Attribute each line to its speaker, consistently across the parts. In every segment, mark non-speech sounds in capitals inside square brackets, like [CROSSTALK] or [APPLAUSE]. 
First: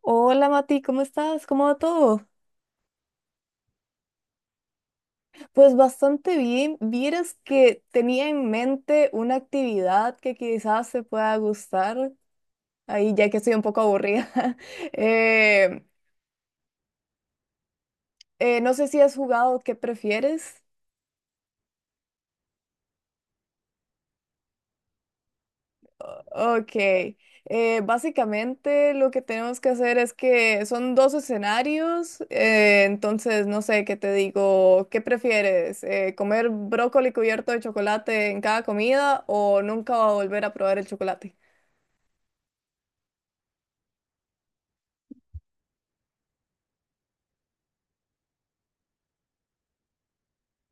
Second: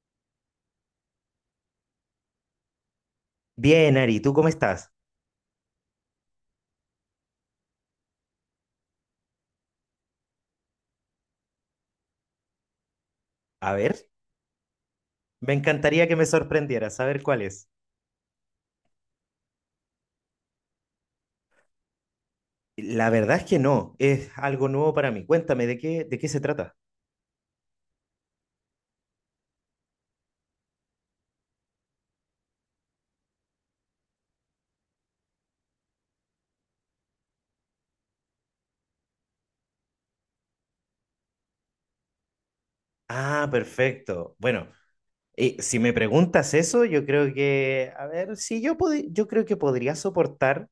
Speaker 1: Hola Mati, ¿cómo estás? ¿Cómo va todo?
Speaker 2: Bien, Ari, ¿tú cómo estás?
Speaker 1: Pues bastante bien. Vieras que tenía en mente una actividad que quizás te pueda gustar, ahí ya que estoy un
Speaker 2: A
Speaker 1: poco
Speaker 2: ver,
Speaker 1: aburrida. [LAUGHS]
Speaker 2: me
Speaker 1: Eh,
Speaker 2: encantaría que me sorprendieras. A ver cuál es.
Speaker 1: no sé si has jugado ¿Qué prefieres?
Speaker 2: La verdad es que no, es algo nuevo para mí. Cuéntame, ¿de qué se
Speaker 1: Ok,
Speaker 2: trata?
Speaker 1: básicamente lo que tenemos que hacer es que son dos escenarios, entonces no sé qué te digo, ¿qué prefieres? ¿Comer brócoli cubierto de chocolate en cada comida o nunca volver a probar el chocolate?
Speaker 2: Ah, perfecto. Bueno, si me preguntas eso, yo creo que, a ver, si yo podi- yo creo que podría soportar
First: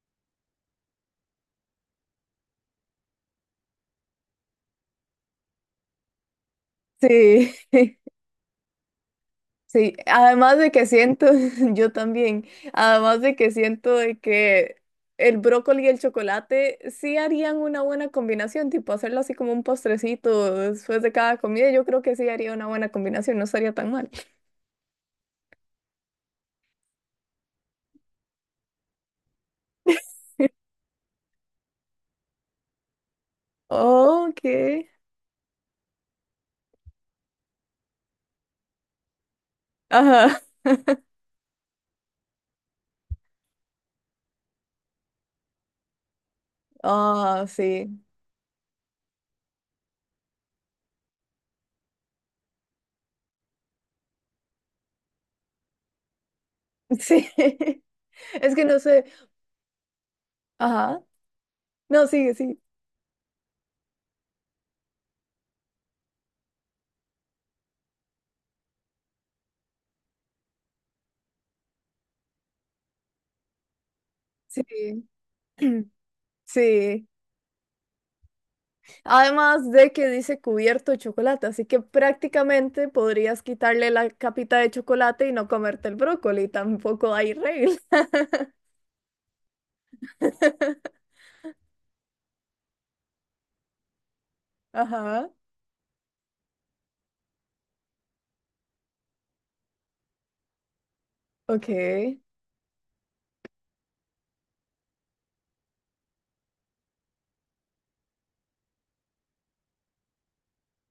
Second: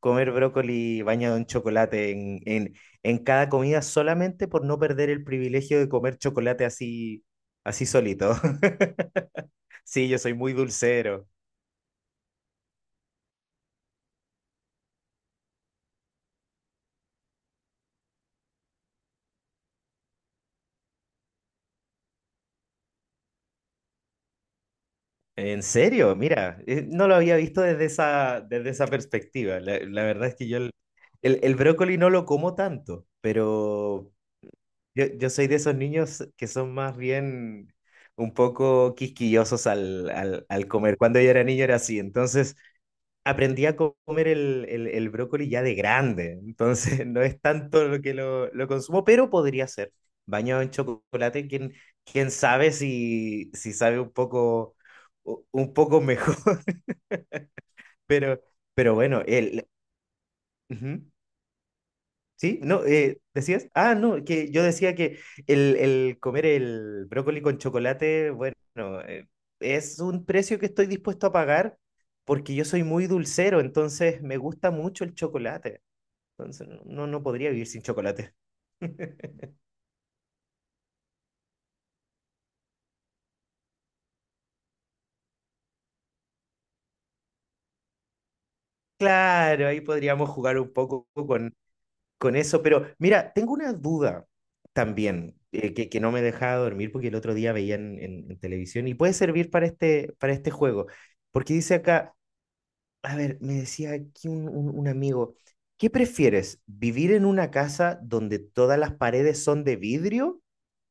Speaker 2: comer brócoli bañado en chocolate en cada comida solamente por no perder el privilegio de comer chocolate así,
Speaker 1: Sí.
Speaker 2: así solito. [LAUGHS]
Speaker 1: Sí,
Speaker 2: Sí, yo soy muy
Speaker 1: además de que siento,
Speaker 2: dulcero.
Speaker 1: [LAUGHS] yo también, además de que siento de que el brócoli y el chocolate sí harían una buena combinación, tipo hacerlo así como un postrecito después de cada comida, yo creo que sí haría una buena combinación, no estaría tan mal.
Speaker 2: En serio, mira, no lo había visto desde desde esa perspectiva. La verdad es que yo el brócoli no lo como tanto, pero
Speaker 1: Ok.
Speaker 2: yo soy de esos niños que son más bien un poco quisquillosos
Speaker 1: Ajá.
Speaker 2: al comer. Cuando yo era niño era así, entonces aprendí a comer el brócoli ya de grande, entonces [LAUGHS] no es
Speaker 1: Ah,
Speaker 2: tanto
Speaker 1: sí.
Speaker 2: lo que lo consumo, pero podría ser. Bañado en chocolate, quién sabe si sabe un poco, un poco mejor, [LAUGHS]
Speaker 1: Sí. [LAUGHS]
Speaker 2: pero,
Speaker 1: Es que no
Speaker 2: pero
Speaker 1: sé.
Speaker 2: bueno, el,
Speaker 1: Ajá.
Speaker 2: ujú.
Speaker 1: No, sigue,
Speaker 2: ¿Sí?
Speaker 1: sí.
Speaker 2: No, ¿decías? Ah, no, que yo decía que el comer el brócoli con chocolate, bueno, eh, es un precio que estoy dispuesto a pagar porque yo soy muy dulcero, entonces me
Speaker 1: Sí.
Speaker 2: gusta mucho el chocolate.
Speaker 1: [CLEARS THROAT]
Speaker 2: Entonces, no, no
Speaker 1: Sí.
Speaker 2: no podría vivir sin chocolate. [LAUGHS]
Speaker 1: Además de que dice cubierto de chocolate, así que prácticamente podrías quitarle la capita de chocolate y no comerte el brócoli, tampoco hay regla.
Speaker 2: Claro, ahí podríamos jugar un
Speaker 1: [LAUGHS]
Speaker 2: poco con eso, pero mira, tengo una duda
Speaker 1: Ajá,
Speaker 2: también que no me dejaba dormir porque el otro día veía en, en televisión y puede servir para este juego, porque
Speaker 1: ok,
Speaker 2: dice acá, a ver, me decía aquí un, un amigo, ¿qué prefieres? ¿Vivir en una casa donde todas las paredes son de vidrio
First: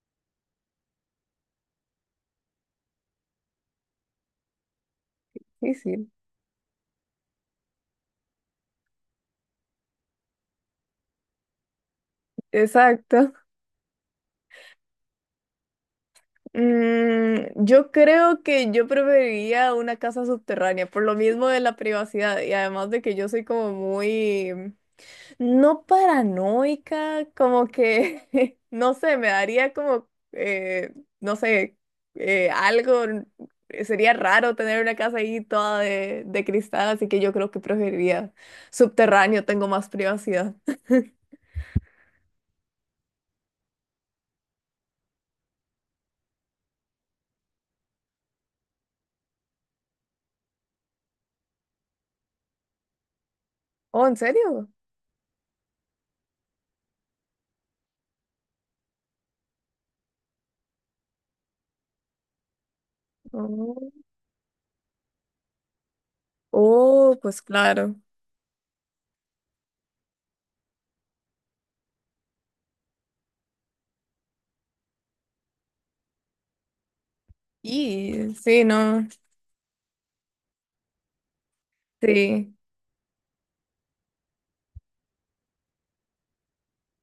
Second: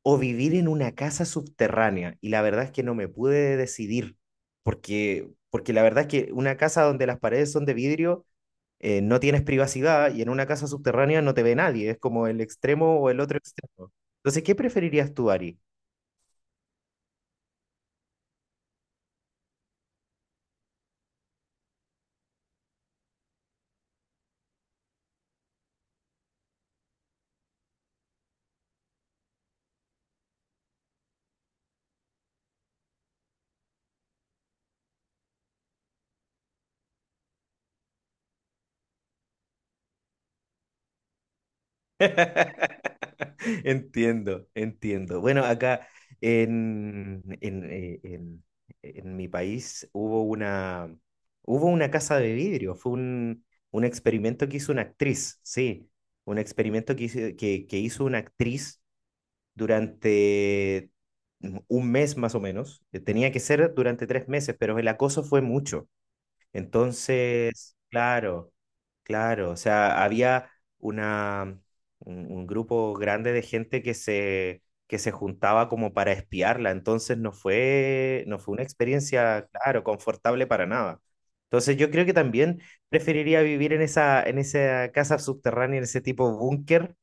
Speaker 2: o vivir en una casa subterránea? Y la verdad es que no me pude decidir, porque,
Speaker 1: sí,
Speaker 2: porque la verdad es
Speaker 1: sí,
Speaker 2: que una casa donde las paredes son de vidrio, no tienes privacidad, y en una casa subterránea no te ve nadie, es como el extremo o el
Speaker 1: exacto.
Speaker 2: otro extremo. Entonces, ¿qué preferirías tú, Ari?
Speaker 1: Mm, yo creo que yo preferiría una casa subterránea, por lo mismo de la privacidad y además de que yo soy como muy no paranoica, como que, [LAUGHS] no sé, me daría como, no sé, algo, sería raro tener una casa ahí toda de cristal, así que yo creo que preferiría subterráneo, tengo más privacidad. [LAUGHS]
Speaker 2: [LAUGHS] Entiendo, entiendo. Bueno, acá en, en, eh, en- en mi país hubo una casa de vidrio, fue un
Speaker 1: Oh, ¿en
Speaker 2: experimento que
Speaker 1: serio?
Speaker 2: hizo una actriz, sí, un experimento que hizo, que hizo una actriz durante un mes más o menos. Tenía que ser
Speaker 1: Oh,
Speaker 2: durante 3 meses, pero el acoso fue mucho.
Speaker 1: oh, pues
Speaker 2: Entonces,
Speaker 1: claro.
Speaker 2: claro, claro, o sea, había una, un grupo grande de gente que se juntaba como para espiarla. Entonces no fue,
Speaker 1: Y
Speaker 2: no fue
Speaker 1: sí,
Speaker 2: una
Speaker 1: no,
Speaker 2: experiencia, claro, confortable para nada. Entonces yo creo que
Speaker 1: sí,
Speaker 2: también preferiría vivir en esa casa subterránea, en ese tipo búnker,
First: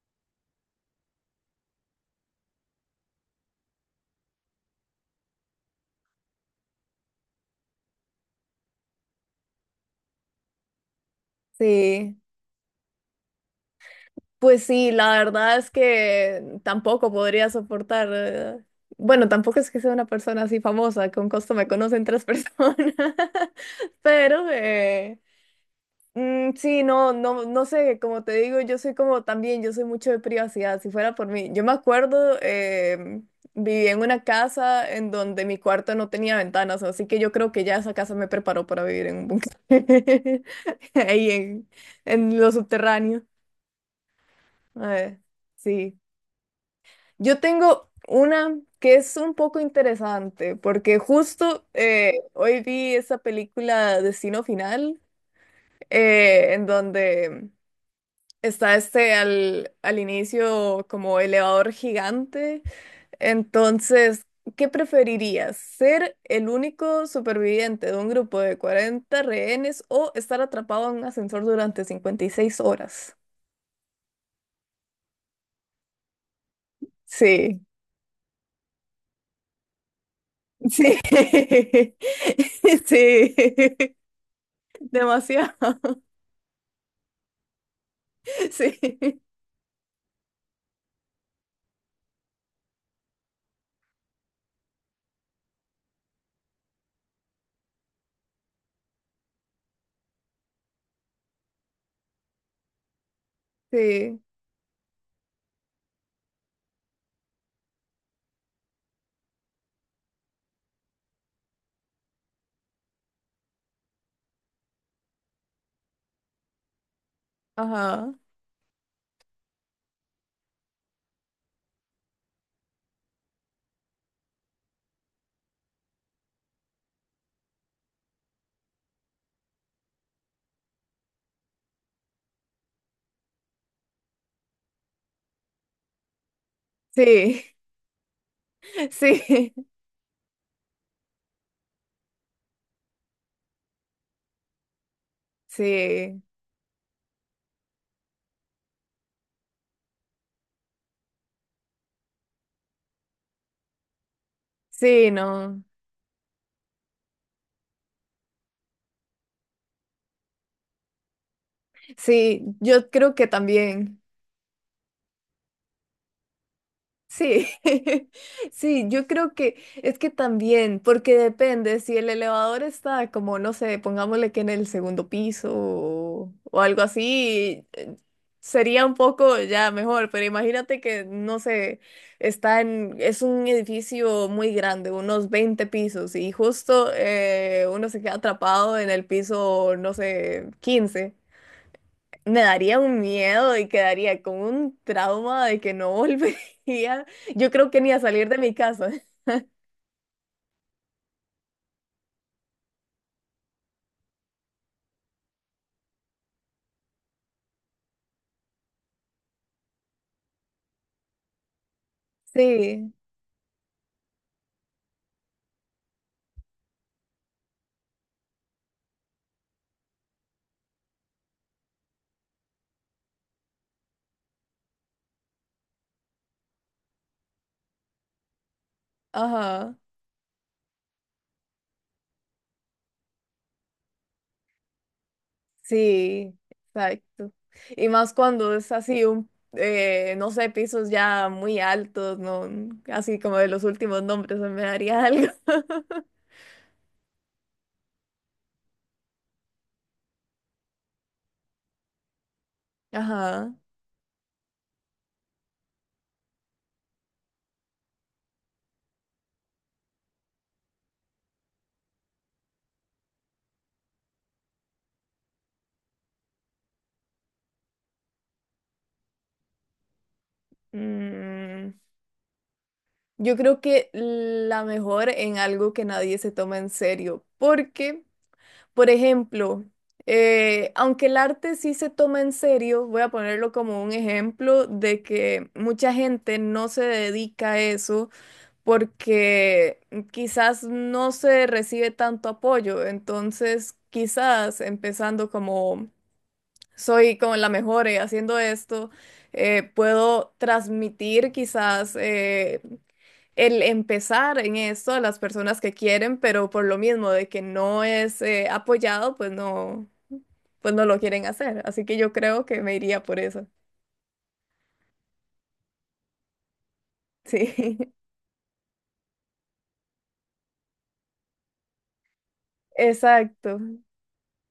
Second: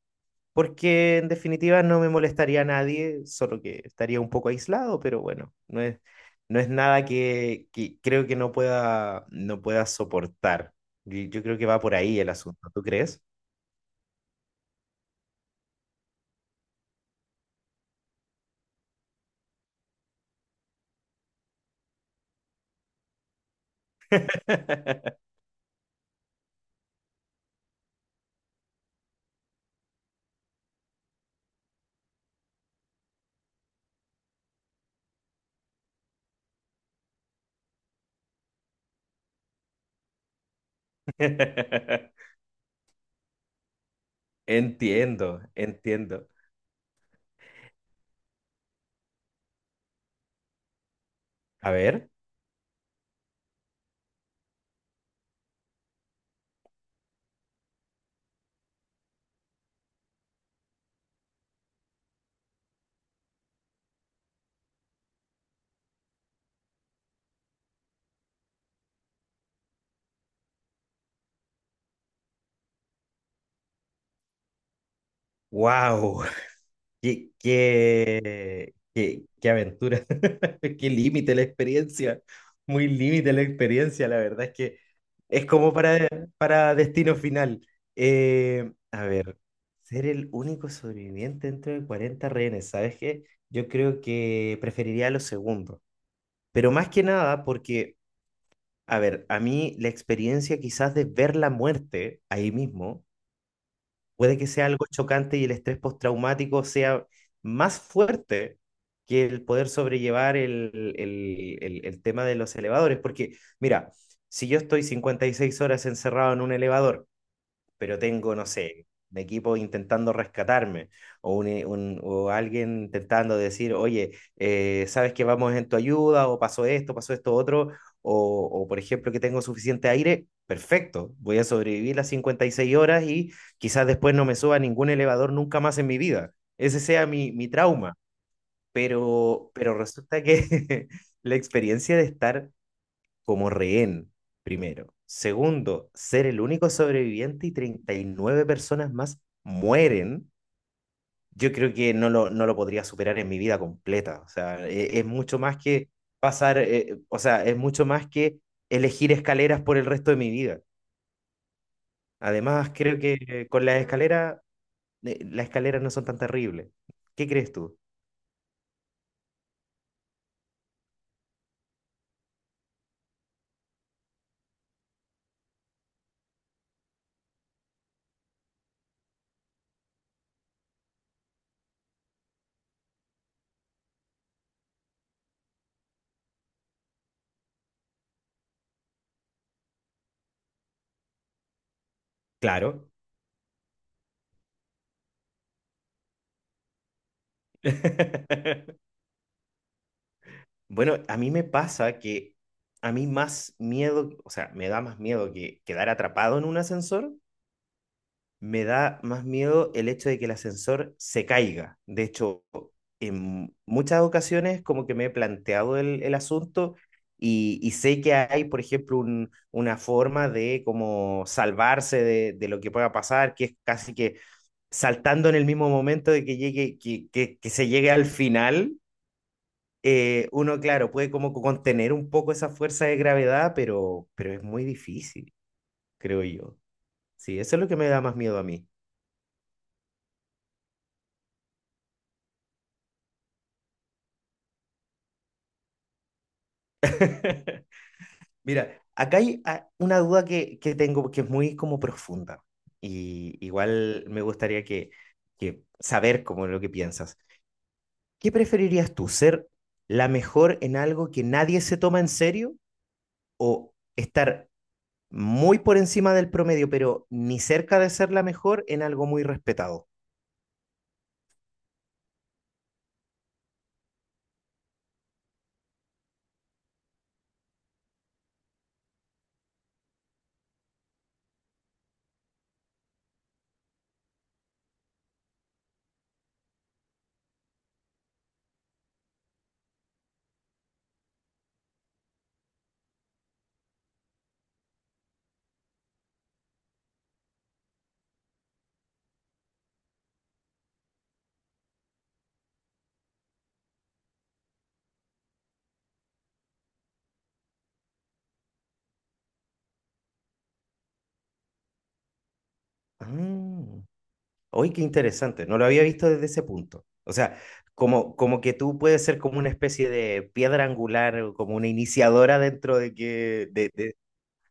Speaker 2: porque en definitiva no me molestaría a nadie, solo que estaría un poco aislado, pero bueno, no es, no es nada que, que creo que no pueda, no pueda soportar. Y yo creo que va por
Speaker 1: sí.
Speaker 2: ahí el asunto, ¿tú crees?
Speaker 1: Pues sí, la verdad es que tampoco podría soportar. Bueno, tampoco es que sea una persona así famosa, con costo me conocen 3 personas, [LAUGHS] pero
Speaker 2: [LAUGHS]
Speaker 1: mm, sí, no, no, no sé, como te digo, yo soy como también, yo soy mucho de privacidad, si fuera por mí. Yo me acuerdo, vivía en una casa en donde mi cuarto no tenía ventanas, así que yo creo que ya esa casa me preparó para vivir en un búnker, [LAUGHS] ahí en lo subterráneo. Eh,
Speaker 2: Entiendo,
Speaker 1: sí.
Speaker 2: entiendo.
Speaker 1: Yo tengo una que es un poco interesante, porque justo
Speaker 2: A ver,
Speaker 1: hoy vi esa película Destino Final, en donde está este al inicio como elevador gigante. Entonces, ¿qué preferirías? ¿Ser el único superviviente de un grupo de 40 rehenes o estar atrapado en un ascensor durante 56 horas?
Speaker 2: wow. Qué,
Speaker 1: Sí,
Speaker 2: qué, qué, qué aventura, [LAUGHS] qué
Speaker 1: sí,
Speaker 2: límite la experiencia,
Speaker 1: [LAUGHS]
Speaker 2: muy límite
Speaker 1: sí,
Speaker 2: la experiencia, la verdad es que
Speaker 1: [LAUGHS]
Speaker 2: es como
Speaker 1: demasiado.
Speaker 2: para destino final.
Speaker 1: [LAUGHS] Sí,
Speaker 2: A ver, ser el único sobreviviente dentro de 40 rehenes, ¿sabes qué? Yo creo que preferiría lo segundo, pero más que nada porque, a ver, a mí la experiencia quizás de ver la muerte ahí mismo
Speaker 1: sí,
Speaker 2: puede que sea algo chocante y el estrés postraumático sea más fuerte que el poder sobrellevar el tema de los elevadores. Porque, mira, si yo estoy 56 horas encerrado en un elevador pero
Speaker 1: ajá.
Speaker 2: tengo, no sé, un equipo intentando rescatarme o, un, o alguien intentando decir, oye, sabes que vamos en tu ayuda, o pasó esto otro, o por ejemplo que tengo suficiente aire, perfecto, voy a sobrevivir las 56 horas y quizás después no me suba a ningún elevador nunca más en mi vida. Ese sea mi,
Speaker 1: Sí,
Speaker 2: mi trauma,
Speaker 1: [LAUGHS] sí,
Speaker 2: pero resulta que [LAUGHS] la experiencia de estar como rehén, primero. Segundo,
Speaker 1: sí,
Speaker 2: ser el único sobreviviente y 39 personas más mueren. Yo creo que no no lo podría superar en mi vida completa. O sea, es
Speaker 1: sí,
Speaker 2: mucho más
Speaker 1: no.
Speaker 2: que pasar, o sea, es mucho más que elegir escaleras por el resto de mi vida.
Speaker 1: Sí,
Speaker 2: Además,
Speaker 1: yo
Speaker 2: creo
Speaker 1: creo
Speaker 2: que
Speaker 1: que
Speaker 2: con
Speaker 1: también.
Speaker 2: las escaleras no son tan terribles. ¿Qué
Speaker 1: Sí,
Speaker 2: crees tú?
Speaker 1: [LAUGHS] sí, yo creo que es que también, porque depende, si el elevador está como, no sé, pongámosle que en el segundo piso o algo así, sería un poco ya mejor, pero imagínate que, no sé, está en, es un edificio muy grande, unos 20 pisos, y justo uno se queda atrapado en el piso, no sé, 15. Me daría
Speaker 2: Claro.
Speaker 1: un miedo y quedaría con un trauma de que no [LAUGHS] volvería. Yo creo que ni a salir de mi
Speaker 2: [LAUGHS]
Speaker 1: casa.
Speaker 2: Bueno, a mí me pasa que a mí más miedo, o sea, me da más miedo que quedar atrapado en un ascensor, me da más miedo el hecho de que el ascensor se caiga. De hecho,
Speaker 1: Sí,
Speaker 2: en muchas ocasiones como que me he planteado el asunto y sé que hay, por ejemplo, una forma de como salvarse de lo que pueda pasar, que es casi que saltando en el mismo momento de que llegue, que se llegue al final.
Speaker 1: ajá,
Speaker 2: Uno, claro, puede como contener un poco esa fuerza de gravedad, pero es muy difícil, creo
Speaker 1: sí,
Speaker 2: yo.
Speaker 1: exacto.
Speaker 2: Sí, eso es lo que me
Speaker 1: Y
Speaker 2: da
Speaker 1: más
Speaker 2: más miedo a
Speaker 1: cuando
Speaker 2: mí.
Speaker 1: es así un, no sé, pisos ya muy altos, no, así como de los últimos nombres, me daría algo. [LAUGHS]
Speaker 2: [LAUGHS] Mira, acá hay ah, una duda que tengo que es muy como profunda, y
Speaker 1: Ajá.
Speaker 2: igual me gustaría que saber como lo que piensas. ¿Qué preferirías tú, ser la mejor en algo que nadie se toma en serio o estar muy por encima del promedio, pero ni cerca de ser la mejor en algo muy respetado?
Speaker 1: Mm, yo creo que la mejor en algo que nadie se toma en serio, porque por ejemplo, aunque el arte sí se toma en serio, voy a ponerlo como un ejemplo de que mucha gente no se dedica a eso porque quizás no se recibe tanto apoyo. Entonces, quizás empezando como soy como la mejor haciendo esto, puedo transmitir quizás el empezar en esto a las personas que quieren, pero por lo mismo de que no es apoyado, pues no lo quieren hacer. Así que yo creo que me iría
Speaker 2: Ah,
Speaker 1: por eso.
Speaker 2: hoy qué interesante, no lo había visto desde ese punto. O sea,
Speaker 1: Sí, [LAUGHS]
Speaker 2: como, como que tú puedes ser como una especie de piedra angular, o como una iniciadora dentro de que...
Speaker 1: exacto,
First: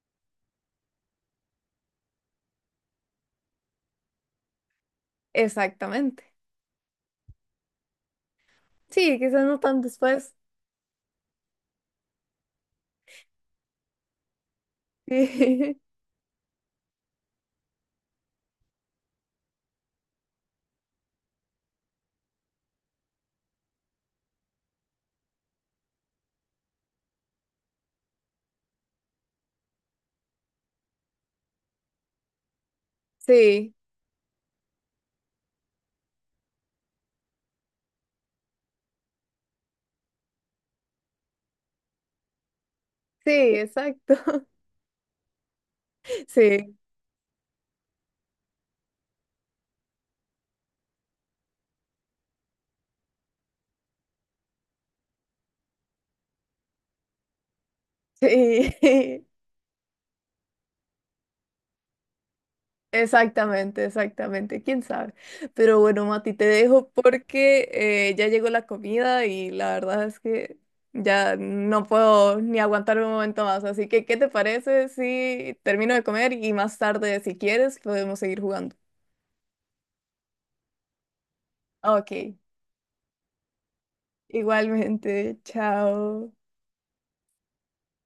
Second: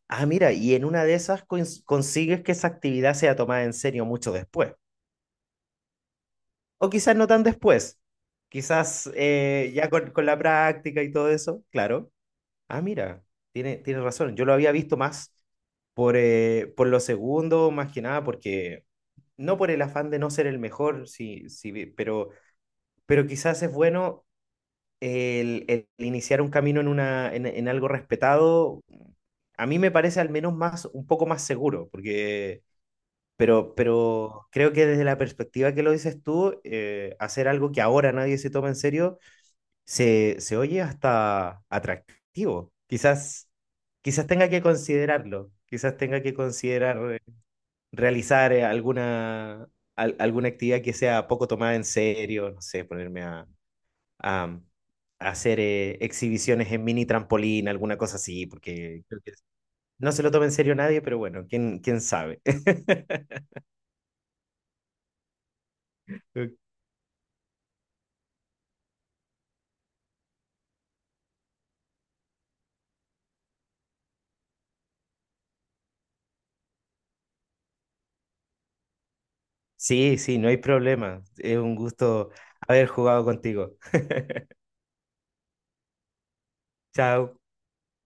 Speaker 2: Ah, mira, y en una de esas consigues que esa actividad sea tomada en serio mucho después.
Speaker 1: exactamente.
Speaker 2: O quizás no tan después, quizás
Speaker 1: Sí, quizás no tan
Speaker 2: ya con
Speaker 1: después.
Speaker 2: la práctica y todo eso, claro. Ah, mira, tiene, tiene razón, yo lo había visto más
Speaker 1: Sí,
Speaker 2: por lo segundo, más que nada, porque no por el afán de no ser el mejor, sí, sí, pero quizás es bueno el iniciar un camino en, una, en algo respetado. A mí me parece al menos más, un poco más seguro, porque,
Speaker 1: [LAUGHS] sí,
Speaker 2: pero creo que desde la perspectiva que lo dices tú, hacer algo que ahora nadie se toma en serio, se oye hasta atractivo.
Speaker 1: sí,
Speaker 2: Quizás,
Speaker 1: exacto.
Speaker 2: quizás
Speaker 1: [LAUGHS]
Speaker 2: tenga que considerarlo, quizás tenga que
Speaker 1: Sí,
Speaker 2: considerar realizar alguna, alguna actividad que sea poco tomada en serio, no sé, ponerme a, a- a hacer exhibiciones en mini trampolín, alguna cosa así, porque creo
Speaker 1: sí.
Speaker 2: que
Speaker 1: [LAUGHS]
Speaker 2: no se lo toma en serio nadie, pero bueno, quién, quién sabe.
Speaker 1: Exactamente, exactamente, quién sabe. Pero bueno, Mati, te
Speaker 2: [LAUGHS]
Speaker 1: dejo porque ya llegó la comida y la verdad es que ya no puedo ni aguantar un momento más. Así que, ¿qué te parece si termino de comer y más tarde, si quieres, podemos seguir jugando?
Speaker 2: Sí, sí, no hay problema. Es un gusto
Speaker 1: Ok,
Speaker 2: haber jugado contigo.
Speaker 1: igualmente, chao.
Speaker 2: Chao.